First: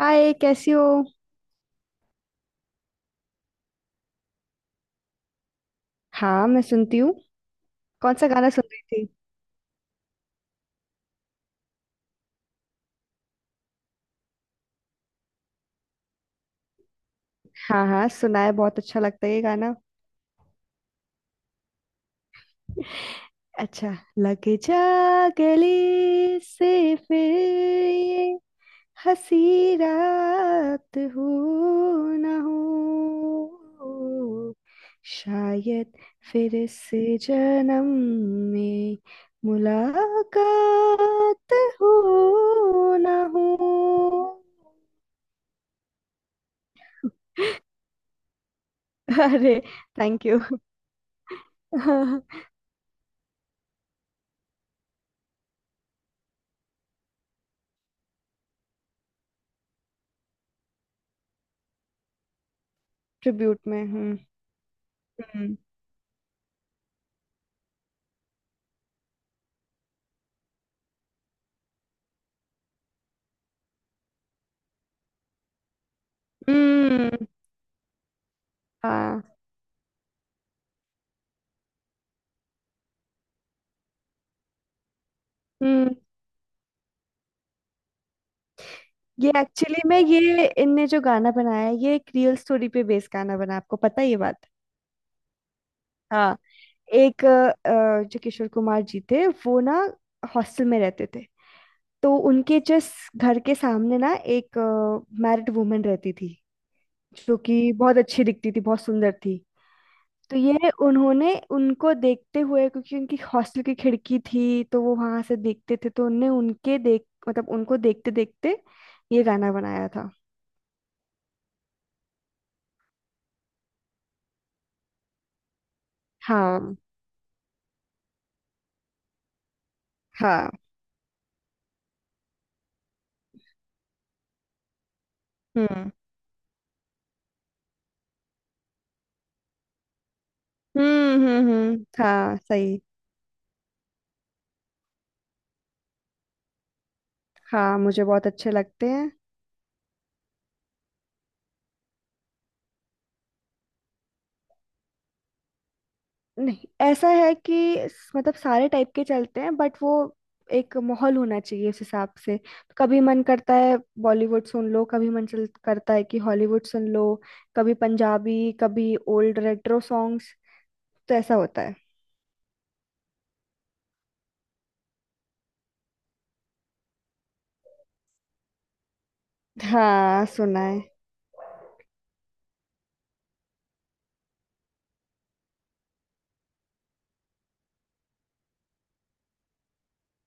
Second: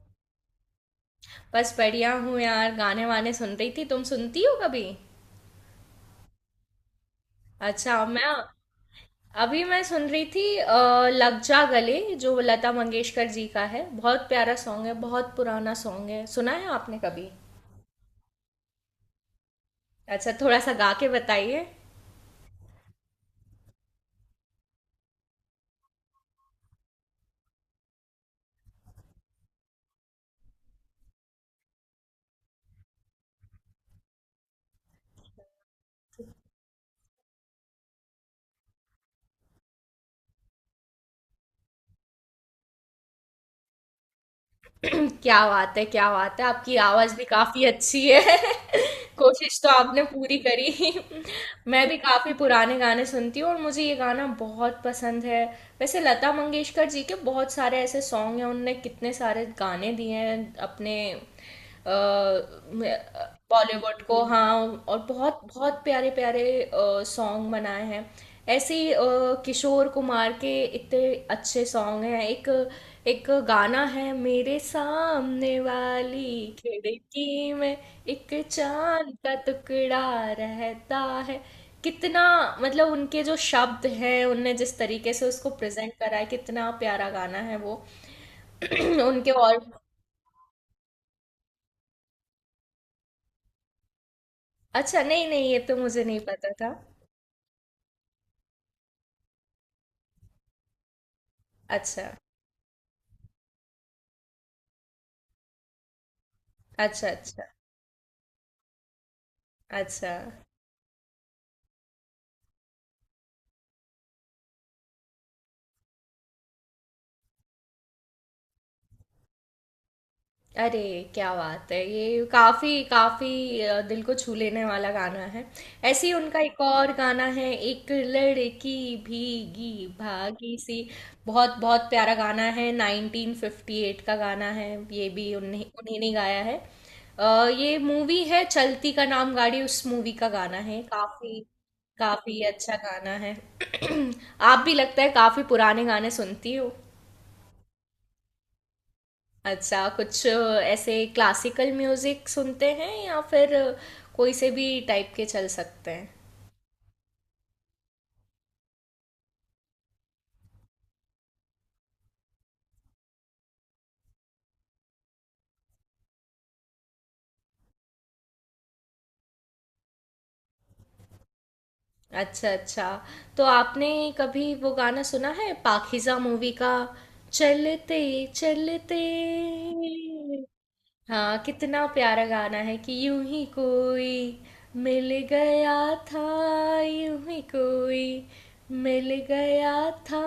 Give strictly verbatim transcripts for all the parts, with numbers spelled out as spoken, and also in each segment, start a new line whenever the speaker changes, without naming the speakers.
हाय, कैसी हो।
बस बढ़िया हूँ यार। गाने वाने सुन रही थी। तुम सुनती हो कभी?
हाँ, मैं सुनती हूँ।
अच्छा।
कौन सा
मैं
गाना सुन रही थी।
अभी मैं सुन रही थी अ, लग जा गले, जो लता मंगेशकर जी का है। बहुत प्यारा सॉन्ग है, बहुत पुराना सॉन्ग है। सुना है आपने कभी?
हाँ हाँ, सुनाए, बहुत अच्छा लगता है ये गाना।
अच्छा, थोड़ा सा गा के बताइए।
अच्छा। लग जा गले से फिर ये हंसी रात हो ना हो, शायद फिर से जन्म में मुलाकात हो ना हो।
क्या बात है! क्या बात है! आपकी आवाज़ भी काफ़ी अच्छी है। कोशिश
अरे।
तो आपने
थैंक
पूरी
यू।
करी। मैं भी काफ़ी पुराने गाने सुनती हूँ और मुझे ये गाना बहुत पसंद है। वैसे लता मंगेशकर जी के बहुत सारे ऐसे सॉन्ग हैं, उनने कितने सारे गाने दिए हैं अपने
ट्रिब्यूट में।
बॉलीवुड
हम्म।
को, हाँ। और बहुत
हम्म।
बहुत प्यारे प्यारे सॉन्ग बनाए हैं। ऐसे ही, अ, किशोर कुमार के इतने अच्छे सॉन्ग हैं। एक एक गाना है, मेरे सामने वाली
हम्म,
खिड़की में एक चांद
हाँ।
का टुकड़ा रहता है। कितना, मतलब उनके जो शब्द हैं, उनने जिस तरीके से उसको प्रेजेंट
हम्म।
करा है, कितना प्यारा गाना है वो।
ये
उनके और
एक्चुअली में ये इनने जो गाना बनाया है ये एक रियल स्टोरी पे बेस्ड गाना बना, आपको पता है ये बात।
अच्छा, नहीं नहीं, ये तो मुझे नहीं
हाँ।
पता था।
एक अ, अ, जो किशोर कुमार जी थे वो ना हॉस्टल में रहते थे।
अच्छा।
तो उनके जस्ट घर के सामने ना एक मैरिड वुमन रहती थी,
अच्छा।
जो
अच्छा।
कि बहुत अच्छी दिखती थी, बहुत सुंदर थी।
अच्छा।
तो ये उन्होंने उनको देखते हुए, क्योंकि उनकी हॉस्टल की खिड़की थी तो वो वहां से देखते थे, तो उनने उनके देख मतलब उनको देखते देखते ये गाना बनाया था।
अरे क्या बात है! ये काफ़ी काफ़ी दिल को छू लेने वाला गाना है। ऐसे ही उनका एक
हाँ
और गाना है, एक लड़की भीगी
हाँ।
भागी सी। बहुत बहुत प्यारा गाना है, नाइन्टीन फ़िफ़्टी एट का गाना है। ये भी उन्हीं
हम्म
उन्हीं ने गाया है। अ, ये मूवी है चलती का नाम गाड़ी, उस मूवी का गाना है।
हम्म
काफ़ी
हम्म हम्म, हाँ
काफ़ी अच्छा
सही।
गाना है। आप भी लगता है काफ़ी पुराने गाने सुनती हो।
हाँ, मुझे बहुत अच्छे लगते हैं।
अच्छा, कुछ ऐसे क्लासिकल म्यूजिक सुनते हैं या फिर कोई से भी टाइप के चल सकते हैं?
नहीं, ऐसा है कि स- मतलब सारे टाइप के चलते हैं, बट वो एक माहौल होना चाहिए उस हिसाब से। कभी मन करता है बॉलीवुड सुन लो, कभी मन चल करता है कि हॉलीवुड सुन लो, कभी पंजाबी, कभी ओल्ड रेट्रो सॉन्ग्स। तो ऐसा होता है।
अच्छा अच्छा। तो आपने कभी वो गाना सुना है पाकीज़ा मूवी का, चलते चलते?
हाँ सुना है।
हाँ, कितना प्यारा गाना है कि यूं ही कोई मिल गया था, यूं ही कोई मिल गया था,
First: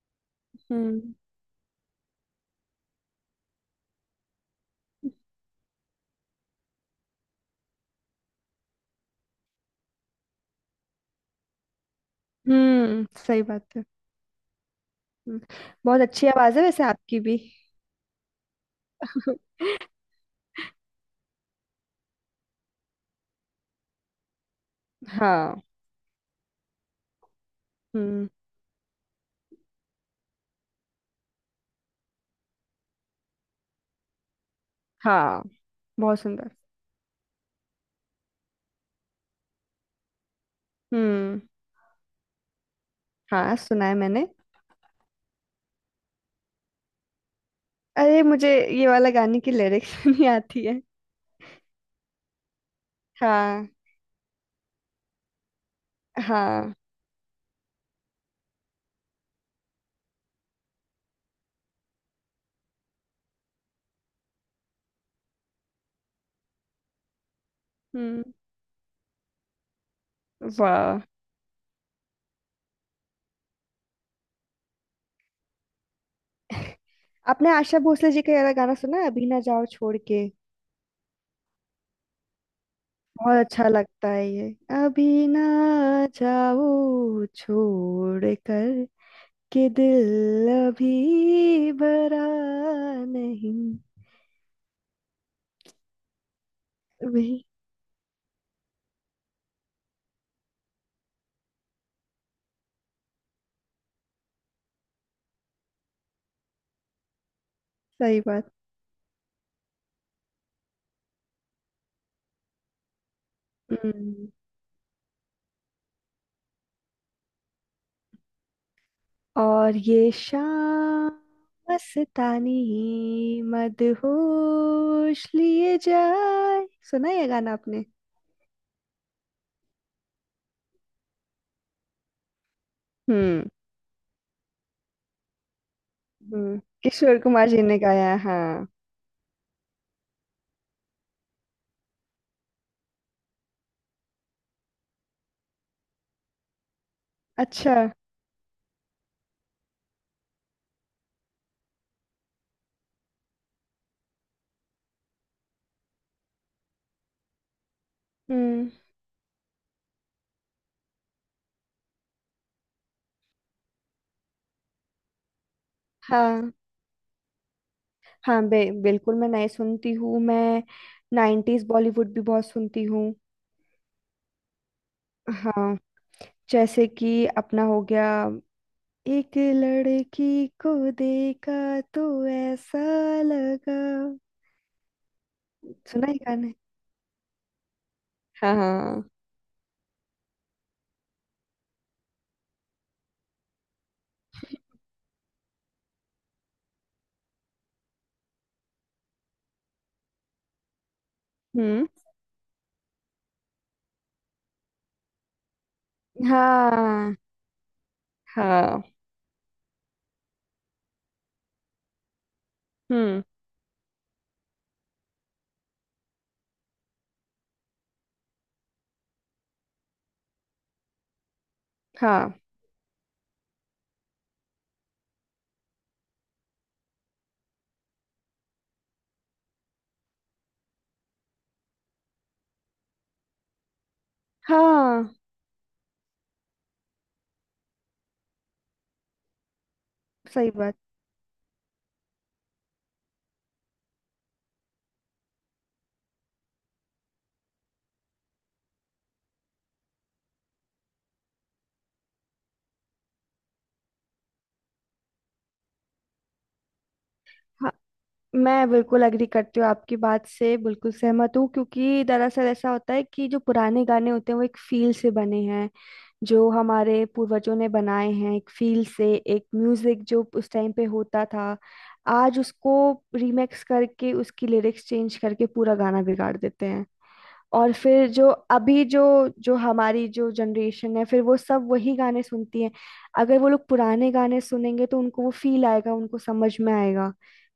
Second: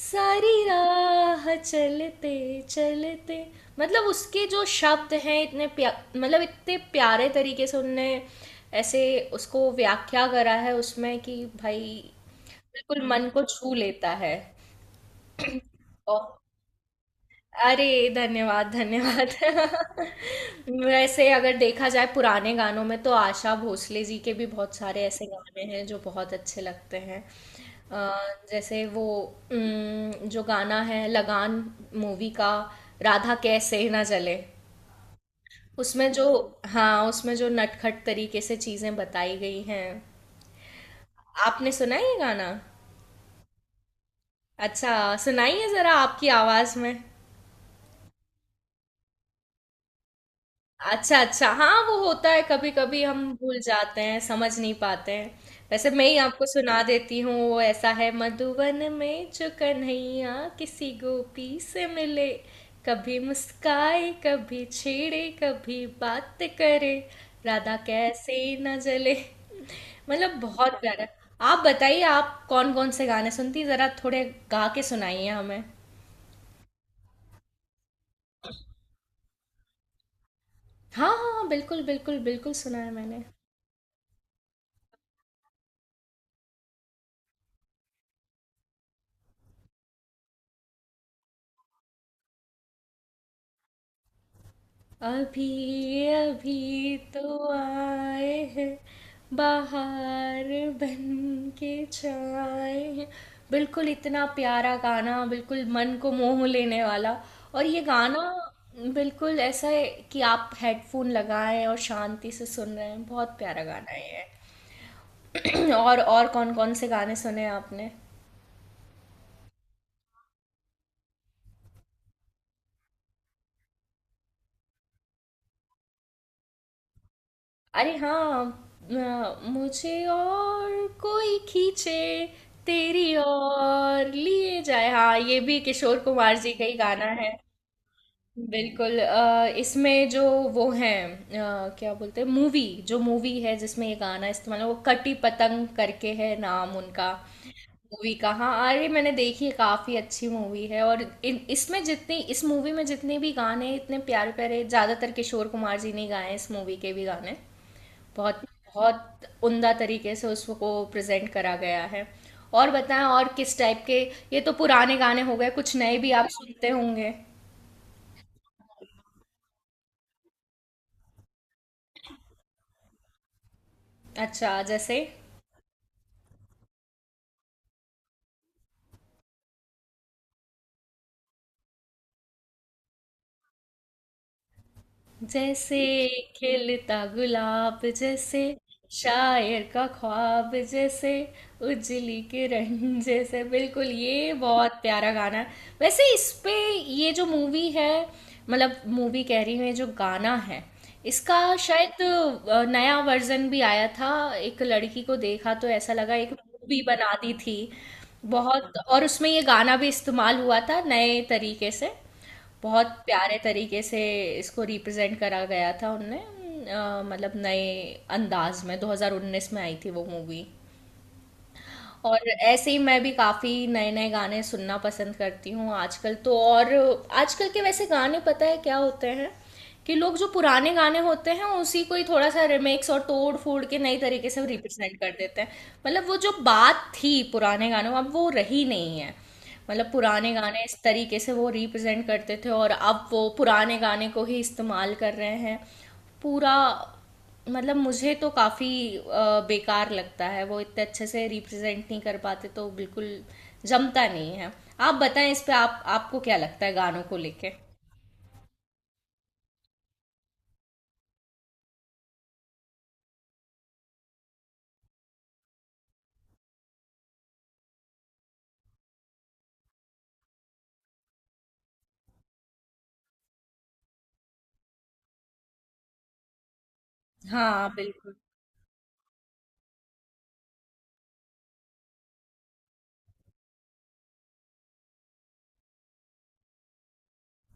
सारी
हम्म।
राह चलते चलते। मतलब उसके जो शब्द हैं, इतने प्या मतलब इतने प्यारे तरीके से उनने ऐसे उसको व्याख्या करा है उसमें कि भाई,
हम्म
बिल्कुल मन
सही
को
बात
छू
है।
लेता है।
हम्म, बहुत
और
अच्छी आवाज है वैसे आपकी भी।
अरे धन्यवाद धन्यवाद। वैसे अगर देखा जाए पुराने गानों में तो आशा भोसले जी के भी बहुत सारे ऐसे
हाँ।
गाने हैं जो बहुत अच्छे लगते हैं।
हम्म।
अ, जैसे वो उम, जो गाना है लगान मूवी का, राधा कैसे ना जले,
हाँ,
उसमें
बहुत
जो,
सुंदर।
हाँ, उसमें जो नटखट तरीके से चीजें बताई गई हैं।
हम्म।
आपने सुना है ये गाना?
हाँ सुना है मैंने।
अच्छा, सुनाइए जरा आपकी आवाज में।
अरे, मुझे ये वाला गाने की लिरिक्स नहीं आती है।
अच्छा अच्छा। हाँ वो होता है, कभी कभी हम भूल
हाँ।
जाते हैं, समझ नहीं पाते हैं। वैसे मैं ही आपको
हाँ।
सुना देती हूँ। वो ऐसा है, मधुवन में जो कन्हैया किसी गोपी से मिले, कभी मुस्काए, कभी छेड़े, कभी बात करे, राधा
हम्म।
कैसे न जले। मतलब बहुत
वाह।
प्यारा। आप बताइए, आप कौन कौन से गाने सुनती हैं? जरा थोड़े गा के सुनाइए हमें।
आपने आशा भोसले जी का ये वाला गाना सुना है, अभी ना जाओ छोड़ के।
हाँ हाँ हाँ, बिल्कुल बिल्कुल बिल्कुल सुना है मैंने।
बहुत अच्छा लगता है ये। अभी ना जाओ छोड़ कर के दिल अभी भरा नहीं।
अभी अभी तो
वही।
आए हैं बाहर, बन के छाए हैं। बिल्कुल इतना प्यारा गाना, बिल्कुल मन को मोह लेने वाला। और ये
सही
गाना
बात।
बिल्कुल ऐसा है कि आप हेडफोन लगाएं और शांति से सुन रहे हैं, बहुत प्यारा गाना है
हम्म।
ये। और और कौन कौन से गाने सुने आपने?
और ये शाम मस्तानी मदहोश लिए जाए, सुना है ये गाना आपने।
अरे हाँ, अ, मुझे और कोई खींचे तेरी
हम्म।
और लिए जाए। हाँ ये भी किशोर कुमार जी
हम्म।
का ही गाना
किशोर
है।
कुमार जी ने गाया है, हाँ।
बिल्कुल। अ, इसमें जो वो हैं, अ, क्या बोलते हैं मूवी, जो मूवी है जिसमें ये गाना इस्तेमाल है, वो कटी पतंग करके है नाम उनका
अच्छा।
मूवी का, हाँ। अरे मैंने देखी है, काफी अच्छी मूवी है। और इन इसमें जितनी इस मूवी में जितने भी गाने हैं, इतने प्यारे प्यारे, ज्यादातर किशोर कुमार जी ने ही गाए हैं इस मूवी के भी गाने। बहुत
हम्म।
बहुत उम्दा तरीके से उसको प्रेजेंट करा गया है। और बताएं, और किस टाइप के? ये तो पुराने गाने हो गए, कुछ नए भी आप
हाँ।
सुनते होंगे।
हाँ बे, बिल्कुल मैं नए सुनती हूँ। मैं नाइन्टीज बॉलीवुड भी बहुत सुनती हूँ।
अच्छा, जैसे
हाँ, जैसे कि अपना हो गया एक लड़की को देखा तो ऐसा लगा,
जैसे
सुना है गाने।
खिलता गुलाब जैसे,
हाँ हाँ।
शायर का ख्वाब जैसे, उजली किरण जैसे, बिल्कुल ये बहुत प्यारा गाना है। वैसे इस पे ये जो मूवी है, मतलब मूवी कह रही हूँ, ये जो गाना है इसका
हम्म।
शायद अ, नया वर्जन भी आया था। एक लड़की को देखा तो ऐसा लगा, एक मूवी बना
हाँ
दी थी बहुत।
हाँ।
और उसमें ये गाना भी इस्तेमाल हुआ था नए तरीके से, बहुत
हम्म।
प्यारे तरीके से इसको रिप्रेजेंट करा गया था उनने, अ, मतलब नए अंदाज में। दो हज़ार उन्नीस में आई थी वो मूवी। और
हाँ
ऐसे ही मैं भी काफ़ी नए नए गाने सुनना पसंद करती हूँ आजकल तो। और आजकल के वैसे गाने पता है क्या होते हैं कि लोग जो पुराने गाने होते हैं उसी को ही थोड़ा सा रिमिक्स और तोड़ फोड़ के नई तरीके से रिप्रेजेंट कर
हाँ,
देते हैं। मतलब वो जो बात थी पुराने गानों में, अब वो रही नहीं है। मतलब पुराने
सही
गाने
बात।
इस तरीके से वो रिप्रेजेंट करते थे, और अब वो पुराने गाने को ही इस्तेमाल कर रहे हैं पूरा। मतलब मुझे तो काफ़ी अ, बेकार लगता है, वो इतने अच्छे से रिप्रेजेंट नहीं कर पाते तो बिल्कुल जमता नहीं है। आप बताएं इस पे, आप आपको क्या लगता है गानों को लेके?
हाँ, मैं बिल्कुल एग्री करती हूँ, आपकी बात से बिल्कुल सहमत हूँ। क्योंकि दरअसल ऐसा होता है कि जो पुराने गाने होते हैं वो एक फील से बने हैं, जो हमारे पूर्वजों ने बनाए हैं। एक फील से, एक म्यूजिक जो उस टाइम पे होता था, आज उसको रीमेक्स करके उसकी लिरिक्स चेंज करके पूरा गाना बिगाड़ देते हैं।
हाँ
और फिर
बिल्कुल,
जो अभी जो जो हमारी जो जनरेशन है फिर वो सब वही गाने सुनती है। अगर वो लोग पुराने गाने सुनेंगे तो उनको वो फील आएगा, उनको समझ में आएगा,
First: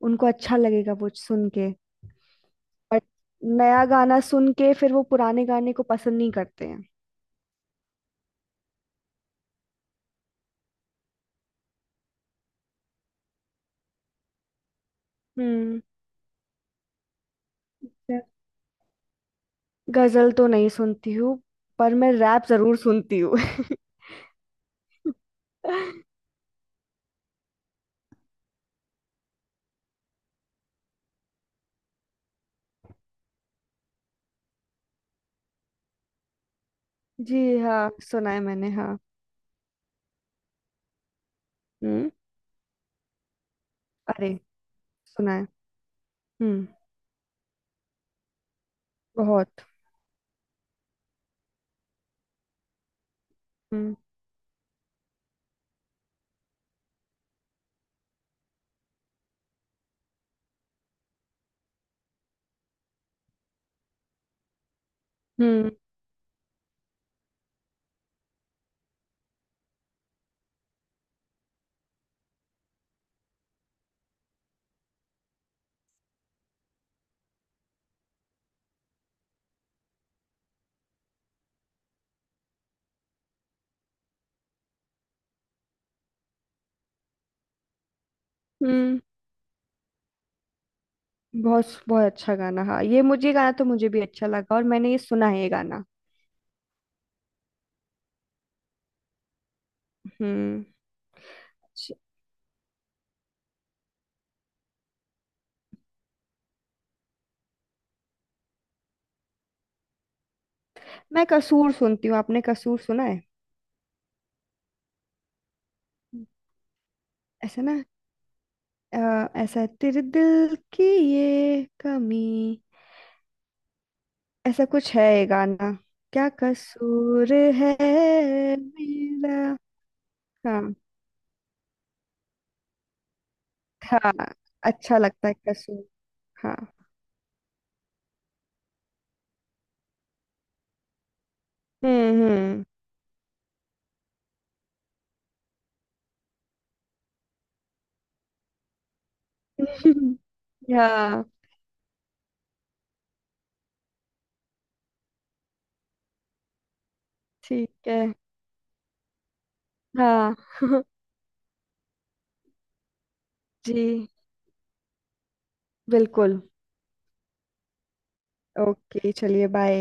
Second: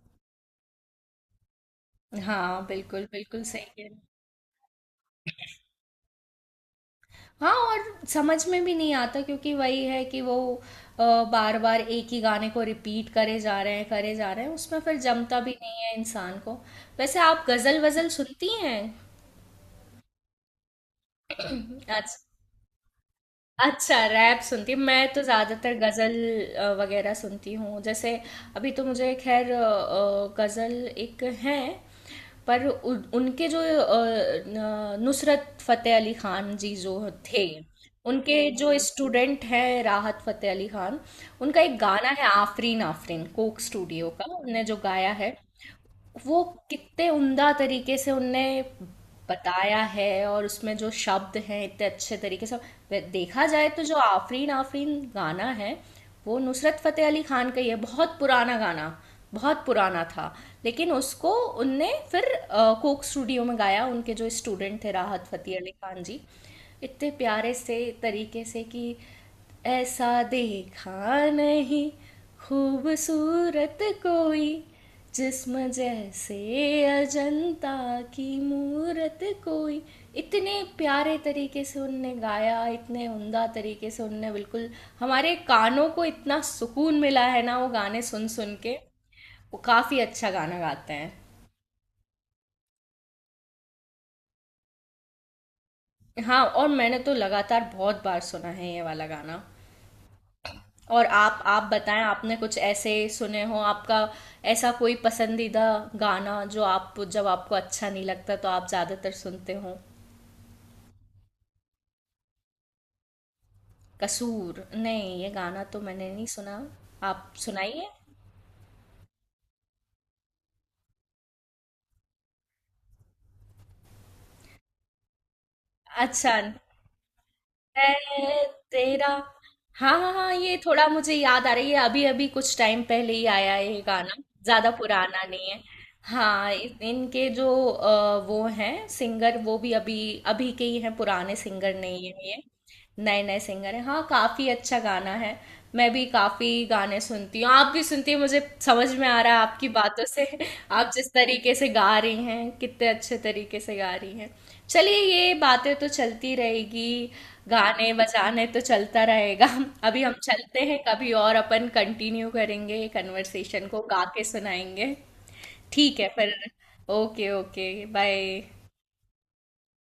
उनको अच्छा लगेगा वो सुन के।
हाँ
बट
बिल्कुल बिल्कुल सही कह
नया
रहे हैं।
गाना सुन के फिर वो पुराने गाने को पसंद नहीं करते हैं।
हाँ, और समझ में भी नहीं आता, क्योंकि वही है कि वो बार बार एक ही गाने को रिपीट करे जा रहे हैं करे जा रहे हैं, उसमें फिर जमता भी
हम्म।
नहीं है इंसान को। वैसे आप गजल वजल
अच्छा।
सुनती हैं?
गजल तो नहीं सुनती हूँ, पर मैं
अच्छा,
रैप जरूर सुनती हूँ।
अच्छा रैप सुनती हूँ। मैं तो ज़्यादातर गज़ल अ, वगैरह सुनती हूँ। जैसे अभी तो मुझे खैर अ, अ, गज़ल एक हैं। पर उ, उनके जो अ, न- नुसरत फ़तेह अली ख़ान जी जो
जी
थे,
हाँ, सुना है
उनके
मैंने।
जो
हाँ।
स्टूडेंट हैं राहत फ़तेह अली ख़ान, उनका एक गाना
हम्म।
है आफरीन आफरीन, कोक स्टूडियो
अरे,
का, उनने जो गाया
सुना
है।
है।
वो
हम्म।
कितने उम्दा तरीके से उनने
बहुत।
बताया है, और उसमें जो शब्द हैं इतने अच्छे तरीके से। वे- देखा जाए तो
हम्म।
जो आफरीन आफरीन गाना है, वो नुसरत फ़तेह अली खान का ही है, बहुत पुराना गाना, बहुत पुराना था। लेकिन उसको उनने फिर अ, कोक स्टूडियो में गाया, उनके जो स्टूडेंट थे राहत फ़तेह
हम्म।
अली खान जी, इतने प्यारे से तरीके से कि ऐसा देखा नहीं, खूबसूरत कोई जिस्म जैसे अजंता की मूरत कोई, इतने प्यारे तरीके से उनने गाया, इतने उमदा तरीके से उनने। बिल्कुल हमारे कानों को इतना सुकून मिला है ना वो गाने सुन सुन के।
हम्म,
वो काफ़ी अच्छा गाना गाते हैं।
बहुत बहुत अच्छा गाना। हाँ, ये मुझे, ये गाना तो मुझे भी अच्छा लगा, और मैंने ये सुना है ये गाना।
हाँ, और मैंने तो लगातार बहुत बार सुना है ये वाला गाना।
हम्म।
और आप आप
अच्छा।
बताएं, आपने कुछ ऐसे सुने हो आपका ऐसा कोई पसंदीदा गाना, जो आप, जब आपको अच्छा नहीं लगता तो आप ज़्यादातर सुनते हो?
मैं कसूर सुनती हूँ, आपने कसूर सुना है।
कसूर नहीं, ये गाना तो मैंने नहीं सुना। आप
ऐसा ना
सुनाइए।
अ, ऐसा है, तेरे दिल की ये कमी, ऐसा कुछ है ये गाना। क्या
अच्छा,
कसूर है
ए, तेरा,
मेरा।
हाँ हाँ हाँ, ये
हाँ
थोड़ा मुझे याद आ रही है, अभी अभी कुछ टाइम पहले ही आया है ये
हाँ।
गाना, ज्यादा
अच्छा
पुराना
लगता है
नहीं है।
कसूर।
हाँ,
हाँ।
इन- इनके जो अ, वो हैं सिंगर, वो भी अभी अभी के ही हैं, पुराने सिंगर नहीं है ये,
हम्म।
नए नए सिंगर हैं। हाँ, काफ़ी अच्छा गाना है। मैं भी काफ़ी गाने सुनती हूँ, आप भी सुनती हैं, मुझे समझ में आ रहा है आपकी बातों
हम्म।
से। आप जिस
हाँ।
तरीके से गा रही हैं, कितने अच्छे तरीके से गा रही हैं। चलिए, ये बातें तो चलती रहेगी,
ठीक
गाने
है।
बजाने तो चलता रहेगा। अभी हम
हाँ
चलते हैं, कभी और अपन कंटिन्यू करेंगे ये कन्वर्सेशन को, गा
जी,
के सुनाएंगे। ठीक है फिर।
बिल्कुल।
Okay okay. बाय।
ओके, चलिए, बाय।